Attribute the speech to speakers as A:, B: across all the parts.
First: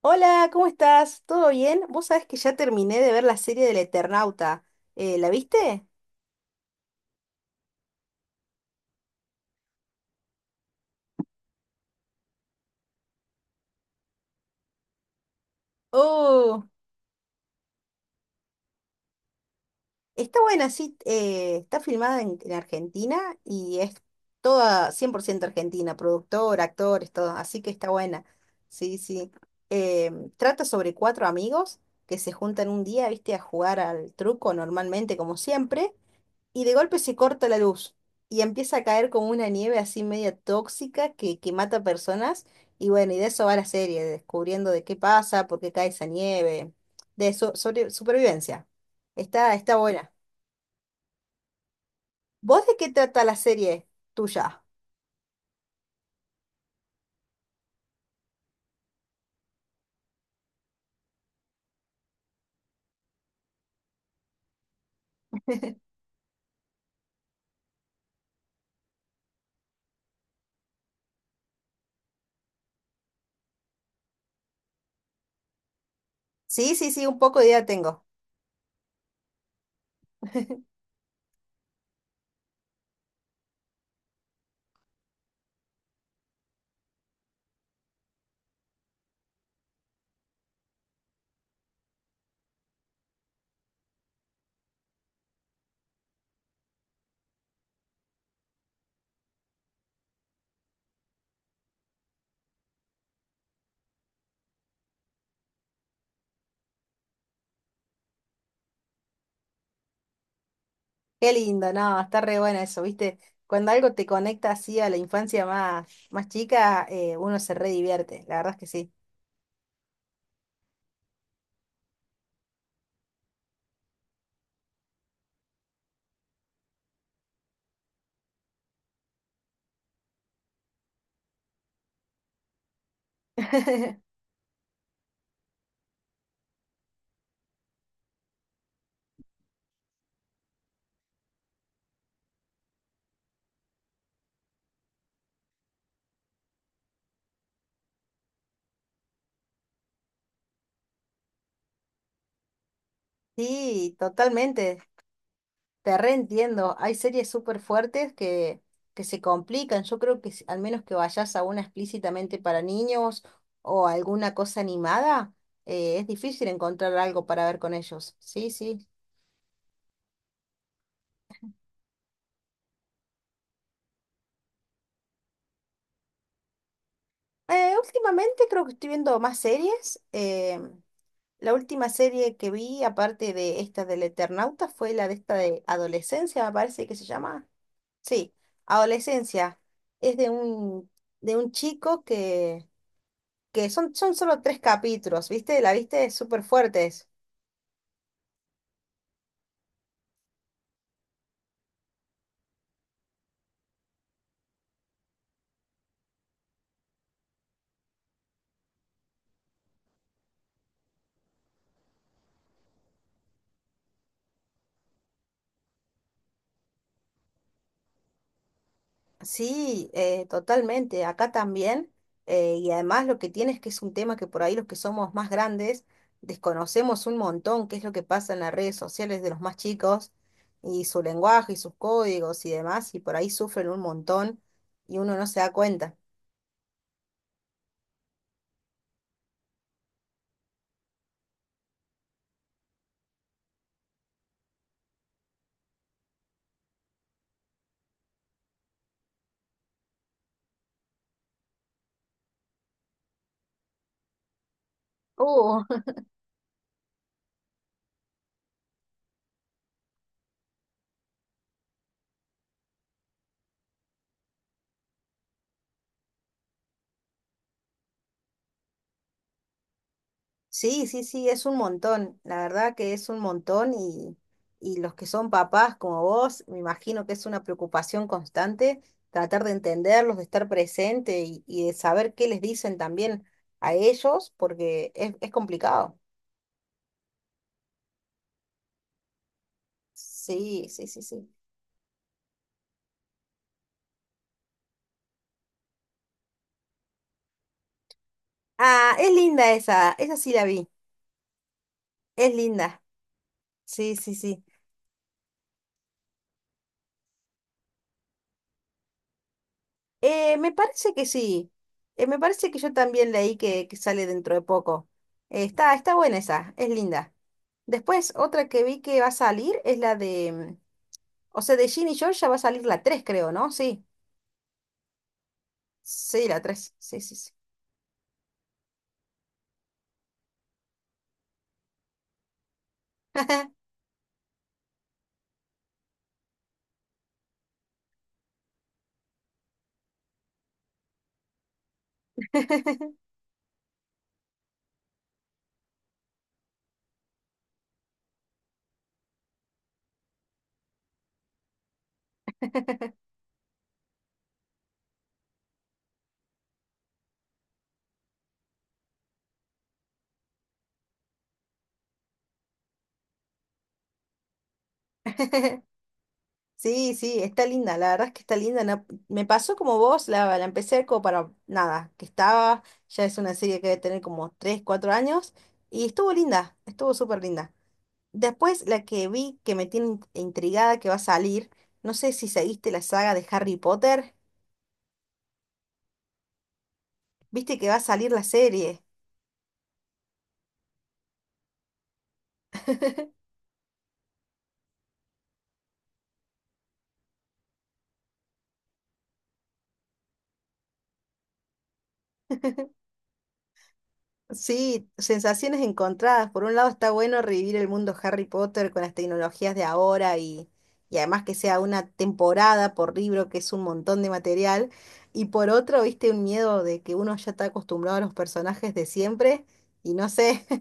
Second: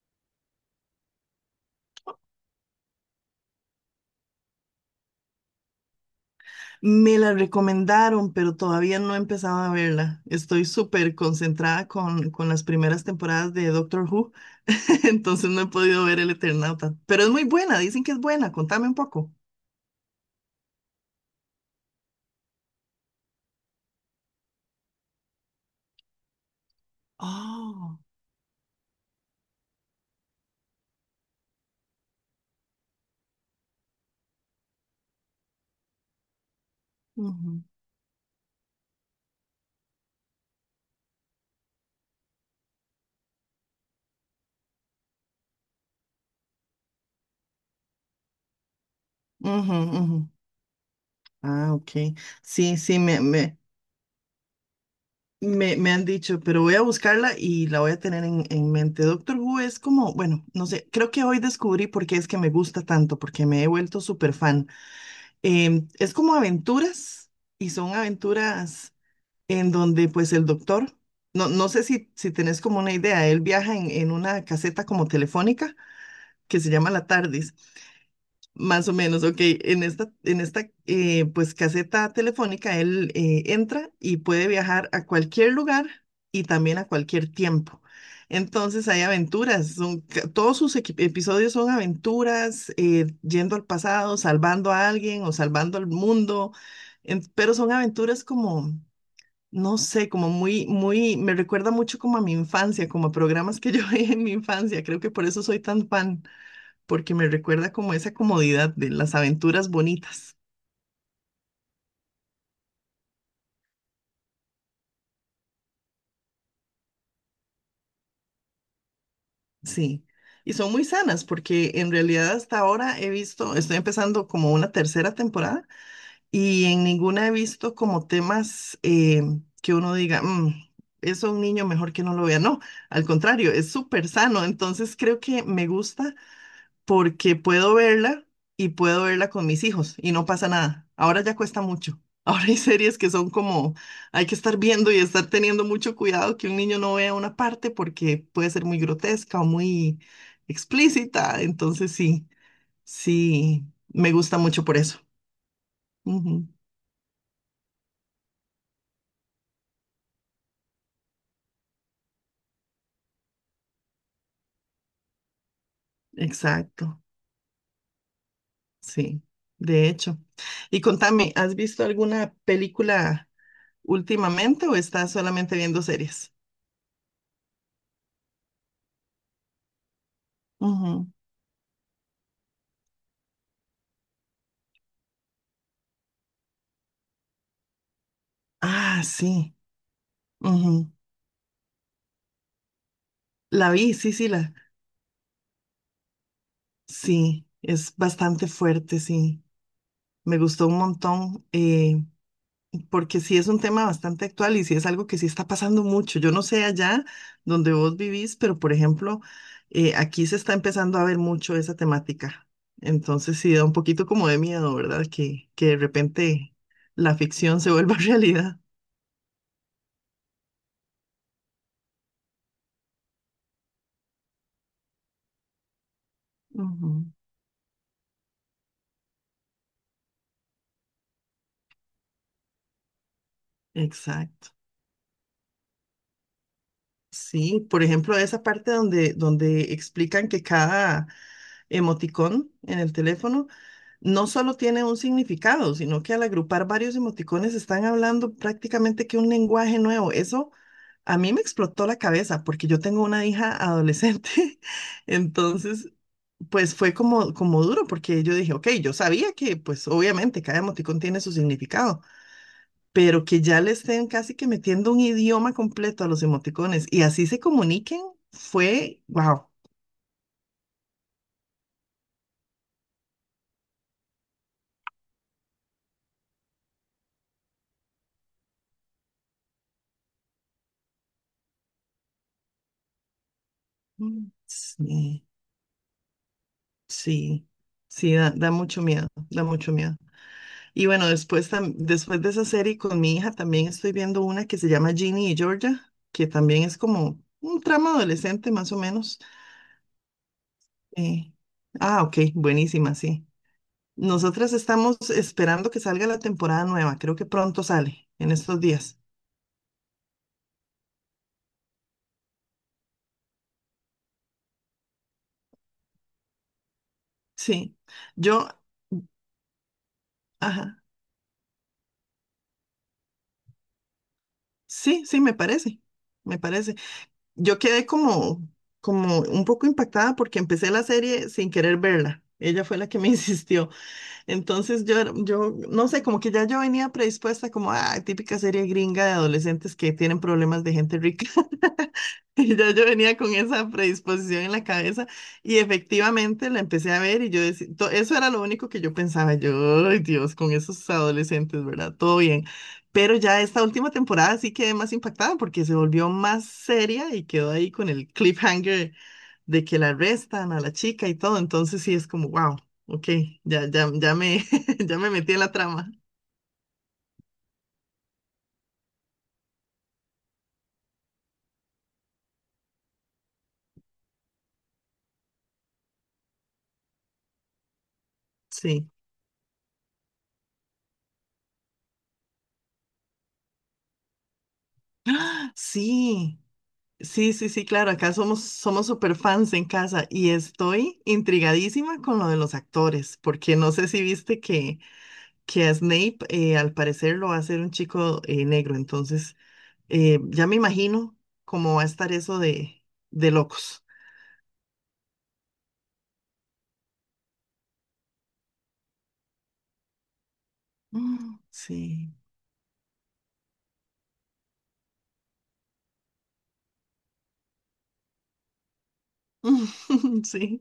A: Hola, ¿cómo estás? ¿Todo bien? Vos sabés que ya terminé de ver la serie del Eternauta. ¿La viste?
B: Me la recomendaron, pero todavía no he empezado a verla. Estoy súper concentrada con las primeras temporadas de Doctor Who, entonces no he podido ver El
A: Oh,
B: Eternauta. Pero es muy buena, dicen que es buena. Contame un poco.
A: está buena, sí. Está filmada en Argentina y es toda 100% argentina, productor, actores, todo. Así que está
B: Oh,
A: buena. Sí, sí. Trata sobre cuatro amigos que se juntan un día, viste, a jugar al truco normalmente, como siempre. Y de golpe se corta la
B: ujú,
A: luz y empieza a caer como una nieve así media tóxica que mata personas. Y bueno, y de eso va la serie, descubriendo de qué pasa, por qué cae esa nieve, sobre supervivencia. Está
B: ujú,
A: buena.
B: ujú. Ah, ok.
A: ¿Vos de
B: Sí,
A: qué
B: sí, me,
A: trata la
B: me,
A: serie tuya?
B: me, me han dicho, pero voy a buscarla y la voy a tener en mente. Doctor Who es como, bueno, no sé, creo que hoy descubrí por qué es que me gusta tanto, porque me he vuelto súper fan. Es como aventuras y son aventuras en donde pues el doctor, no sé si tenés como una idea, él viaja en una caseta como telefónica que se
A: Sí,
B: llama
A: sí, sí,
B: la
A: un poco de
B: TARDIS.
A: idea tengo.
B: Más o menos, ok. En esta pues caseta telefónica él entra y puede viajar a cualquier lugar y también a cualquier tiempo. Entonces hay aventuras, son, todos sus episodios son aventuras, yendo al pasado, salvando a alguien o salvando al mundo, pero son aventuras como, no sé, como muy, me recuerda mucho como a mi infancia, como a programas que yo veía en mi infancia, creo que por eso soy tan fan porque me recuerda como esa comodidad de las aventuras bonitas,
A: Qué lindo, no, está re buena eso, ¿viste? Cuando algo te conecta así a la infancia más, más chica, uno se re divierte, la verdad es que sí.
B: sí. Y son muy sanas porque en realidad hasta ahora he visto, estoy empezando como una tercera temporada y en ninguna he visto como temas que uno diga, "Mm, eso a un niño mejor que no lo vea." No, al contrario, es súper sano. Entonces creo que me gusta porque puedo verla y puedo verla con mis hijos y no pasa nada. Ahora ya cuesta mucho. Ahora hay series que son como, hay que estar viendo y estar teniendo mucho cuidado que un niño no vea una parte porque puede ser muy grotesca o muy explícita. Entonces sí, sí,
A: Sí,
B: me gusta mucho por
A: totalmente.
B: eso.
A: Te
B: Ujú,
A: reentiendo, hay series súper fuertes que se complican. Yo creo que al menos que vayas a una explícitamente para niños o alguna cosa animada, es difícil encontrar
B: exacto,
A: algo para ver con ellos. Sí, sí.
B: sí, de hecho. Y contame, ¿has visto alguna película últimamente o estás solamente viendo series?
A: Últimamente creo que estoy viendo más series.
B: Ujú.
A: La última serie que vi, aparte de esta del Eternauta, fue la de esta de Adolescencia, me parece que se llama. Sí,
B: Ah, sí.
A: Adolescencia. Es de de un chico que
B: La
A: son,
B: vi, sí,
A: son
B: sí,
A: solo
B: la,
A: tres capítulos, ¿viste? La viste súper fuertes.
B: sí, es bastante fuerte, sí. Me gustó un montón, porque sí es un tema bastante actual y sí es algo que sí está pasando mucho. Yo no sé allá donde vos vivís, pero por ejemplo, aquí se está empezando a ver mucho esa temática. Entonces sí da un poquito como de miedo, ¿verdad? Que de repente la ficción se vuelva realidad.
A: Sí, totalmente, acá también. Y además lo que tiene es que es un tema que por ahí los que somos más grandes
B: Ujú,
A: desconocemos un montón qué es lo que pasa en las redes sociales de los más chicos y su lenguaje y sus códigos y demás, y por ahí sufren un montón
B: exacto.
A: y uno no se da cuenta.
B: Sí, por ejemplo, esa parte donde explican que cada emoticón en el teléfono no solo tiene un significado, sino que al agrupar varios emoticones están hablando prácticamente que un lenguaje nuevo. Eso a mí me explotó la cabeza porque yo tengo una hija adolescente,
A: Uh,
B: entonces pues fue como, como duro porque yo dije, ok, yo sabía que pues obviamente cada emoticón tiene su significado pero que ya le estén casi que metiendo un idioma completo a los emoticones y así se comuniquen, fue, wow.
A: Sí, sí, sí, es un montón, la verdad que es un montón y los que son papás como vos, me imagino que es una preocupación constante tratar de entenderlos, de estar presente y de saber qué les dicen también a
B: Mm,
A: ellos, porque
B: sí,
A: es complicado.
B: sí, sí, da, da mucho miedo, da mucho miedo.
A: Sí,
B: Y
A: sí, sí,
B: bueno,
A: sí.
B: después, después de esa serie con mi hija también estoy viendo una que se llama Ginny y Georgia, que también es como un trama adolescente más o
A: Ah, es
B: menos.
A: linda esa sí la vi,
B: Eh, ah, ok,
A: es linda,
B: buenísima, sí.
A: sí, sí, sí.
B: Nosotras estamos esperando que salga la temporada nueva, creo que pronto sale, en estos días.
A: Me parece que sí. Me parece que yo también leí que sale dentro de poco. Está buena esa, es linda.
B: Sí,
A: Después, otra
B: yo,
A: que vi que va a salir es la de,
B: ajá.
A: o sea, de Ginny y Georgia va a salir la tres creo, ¿no? Sí.
B: Sí, sí, me parece,
A: Sí,
B: me
A: la tres.
B: parece.
A: Sí, sí, sí.
B: Yo quedé como, como un poco impactada porque empecé la serie sin querer verla. Ella fue la que me insistió. Entonces yo, yo, no sé, como que ya yo venía predispuesta como ah típica serie gringa de adolescentes que tienen problemas de gente rica. Y ya yo venía con esa predisposición en la cabeza y efectivamente la empecé a ver y yo decía, eso era lo único que yo pensaba, yo, ay Dios, con esos adolescentes, ¿verdad? Todo bien. Pero ya esta última temporada sí quedé más impactada porque se volvió más seria y quedó ahí con el cliffhanger de que la arrestan a la chica y todo, entonces sí es como, wow, ok, ya, ya, ya me, ya me metí en la trama.
A: Sí, sí, está linda, la verdad es que está linda. Me pasó como vos, la empecé como para nada, que estaba, ya es una serie que debe tener como 3 4 años, y estuvo linda, estuvo súper linda. Después, la
B: Sí,
A: que vi que me tiene intrigada que va a salir, no sé si seguiste la saga de Harry Potter,
B: sí, sí, sí,
A: viste
B: sí,
A: que va a
B: claro,
A: salir
B: acá
A: la
B: somos,
A: serie.
B: somos super fans en casa y estoy intrigadísima con lo de los actores, porque no sé si viste que a Snape al parecer lo va a hacer un chico negro, entonces ya me imagino cómo va a estar eso de locos.
A: Sí, sensaciones encontradas. Por un lado está bueno revivir el mundo Harry Potter con las tecnologías de ahora y además que
B: Mm,
A: sea una
B: sí,
A: temporada por libro, que es un montón de material. Y por otro, viste un miedo de que uno ya está acostumbrado a los personajes de siempre y no sé.
B: sí.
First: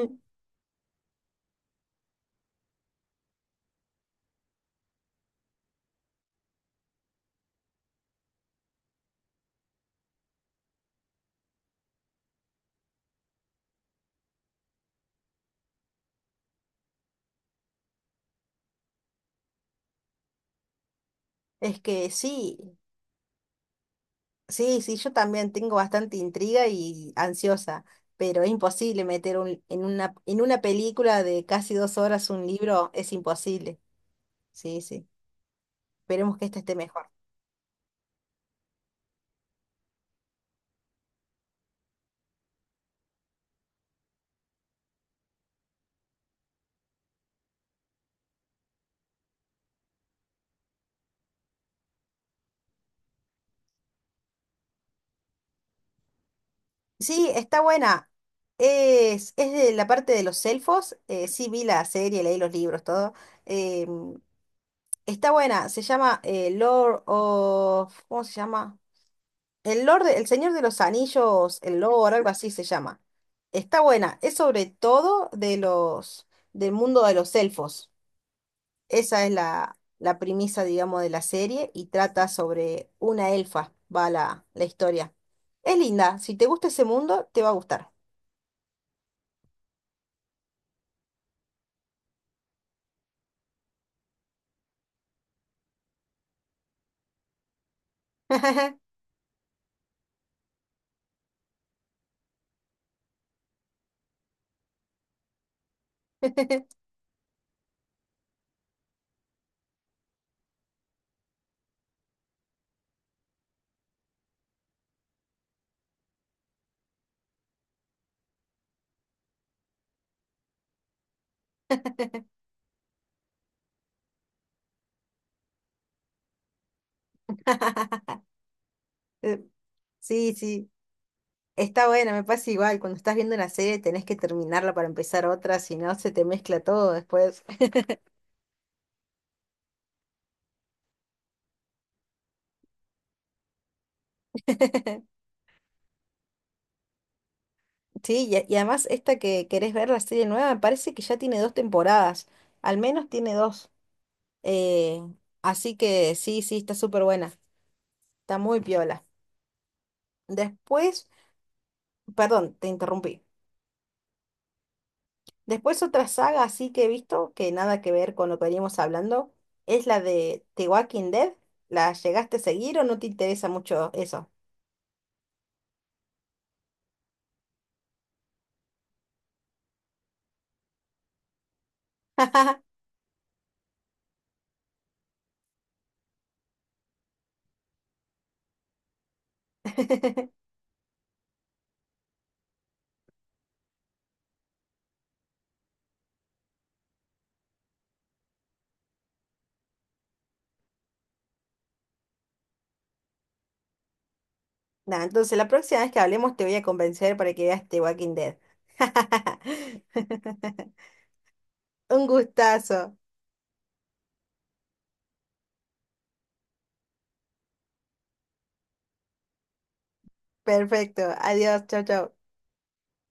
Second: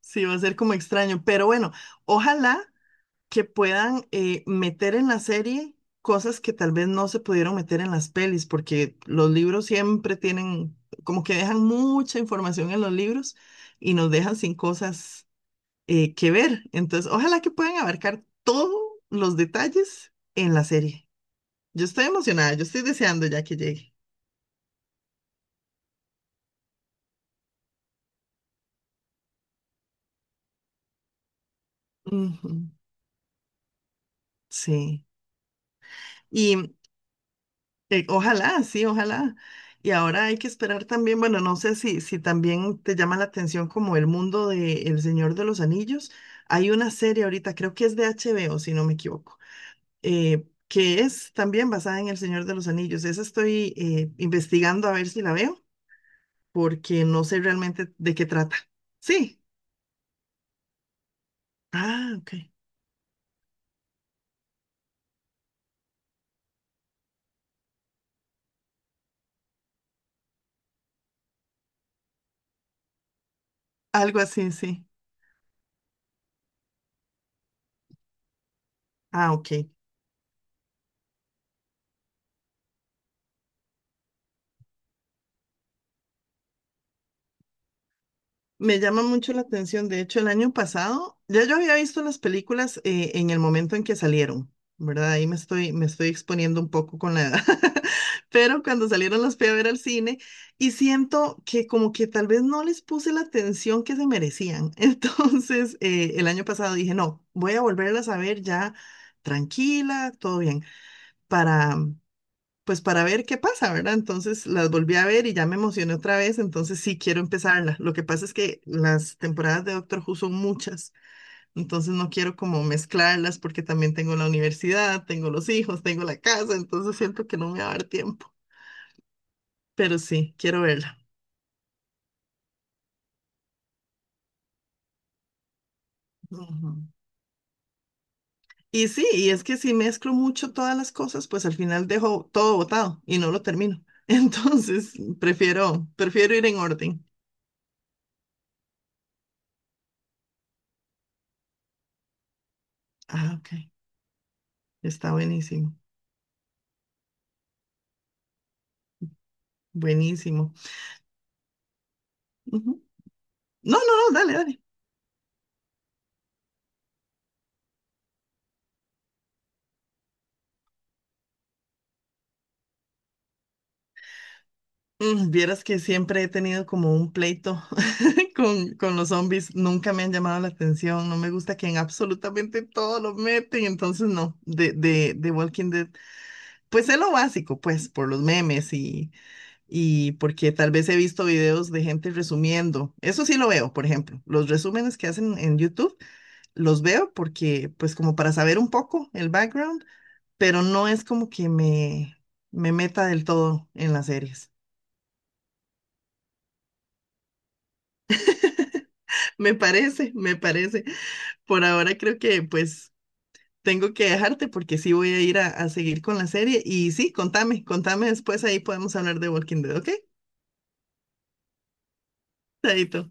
B: Sí, va a ser como extraño, pero bueno, ojalá que puedan meter en la serie cosas que tal vez no se pudieron meter en las pelis, porque los libros siempre tienen, como que dejan mucha información en los libros y nos dejan sin cosas que ver. Entonces, ojalá que puedan abarcar todos los detalles en la serie.
A: Es
B: Yo estoy
A: que
B: emocionada, yo
A: sí.
B: estoy deseando ya que llegue.
A: Sí, sí, yo también tengo bastante intriga y ansiosa, pero es imposible meter en una película de casi 2 horas un
B: Ujú,
A: libro, es imposible. Sí,
B: sí.
A: sí. Esperemos que
B: Y
A: esta esté mejor.
B: Ojalá, sí, ojalá. Y ahora hay que esperar también, bueno, no sé si, si también te llama la atención como el mundo de El Señor de los Anillos. Hay una serie ahorita, creo que es de HBO, si no me equivoco, que es también basada en El Señor de los Anillos. Esa estoy investigando a ver si la veo, porque no
A: Sí,
B: sé
A: está
B: realmente
A: buena.
B: de qué trata. Sí.
A: Es de la parte de los elfos. Sí, vi la
B: Ah,
A: serie,
B: ok.
A: leí los libros, todo. Em, está buena. Se llama Lord of... ¿Cómo se llama? El Lord, el Señor de los Anillos, el Lord, algo así se llama. Está buena.
B: Algo
A: Es
B: así,
A: sobre
B: sí.
A: todo del mundo de los elfos. Esa es
B: Ah, ok.
A: la premisa, digamos, de la serie y trata sobre una elfa, va la historia. Es linda. Si te gusta ese mundo, te va a gustar.
B: Me llama mucho la atención. De hecho, el año pasado ya yo había visto las películas en el momento en que salieron, ¿verdad? Ahí me estoy exponiendo un poco con la edad. Pero cuando salieron las fui a ver al cine y siento que como que tal vez no les puse la atención que se merecían. Entonces, el año pasado dije, no, voy a volverlas a ver ya tranquila, todo bien, para pues para ver qué pasa, ¿verdad? Entonces las volví a ver y ya me emocioné otra vez, entonces sí quiero empezarla. Lo que pasa es que las temporadas de Doctor Who son muchas, entonces no quiero como mezclarlas porque también tengo la universidad, tengo los hijos, tengo la casa, entonces siento que no me va a dar tiempo,
A: Eh,
B: pero
A: sí,
B: sí, quiero
A: sí.
B: verla.
A: Está buena, me pasa igual. Cuando estás viendo una serie tenés que terminarla para empezar otra, si no se te mezcla
B: Ujú.
A: todo después.
B: Y sí, y es que si mezclo mucho todas las cosas, pues al final dejo todo botado y no lo termino. Entonces, prefiero, prefiero ir en orden.
A: Sí, y además esta que querés ver, la serie nueva, me parece que ya tiene dos temporadas, al menos tiene
B: Ah, ok.
A: dos. eh,
B: Está buenísimo.
A: Así que sí, sí, está súper buena, está muy piola.
B: Buenísimo.
A: Después, perdón, te
B: Ujú.
A: interrumpí.
B: No, no, no, dale, dale.
A: Después otra saga así que he visto, que nada que ver con lo que veníamos hablando, es la de The Walking Dead. ¿La llegaste a seguir o no te interesa mucho eso?
B: Mm, vieras que siempre he tenido como un pleito con los zombies. Nunca me han llamado la atención. No me gusta que en absolutamente todo lo meten. Entonces, no, de Walking Dead. Pues es lo básico, pues, por los memes y porque tal vez he visto videos de gente resumiendo. Eso sí lo veo, por ejemplo. Los resúmenes que hacen en YouTube los veo porque, pues, como para saber un poco el background, pero no es como que me meta del todo en las series.
A: Nada, entonces la próxima vez que hablemos te voy a convencer para que veas The Walking Dead.
B: Me parece, me parece. Por ahora
A: Un
B: creo que pues
A: gustazo.
B: tengo que dejarte porque sí voy a ir a seguir con la serie. Y sí, contame, contame después, ahí podemos hablar de Walking Dead, ¿ok?
A: Perfecto. Adiós. Chao, chao.
B: Chaito.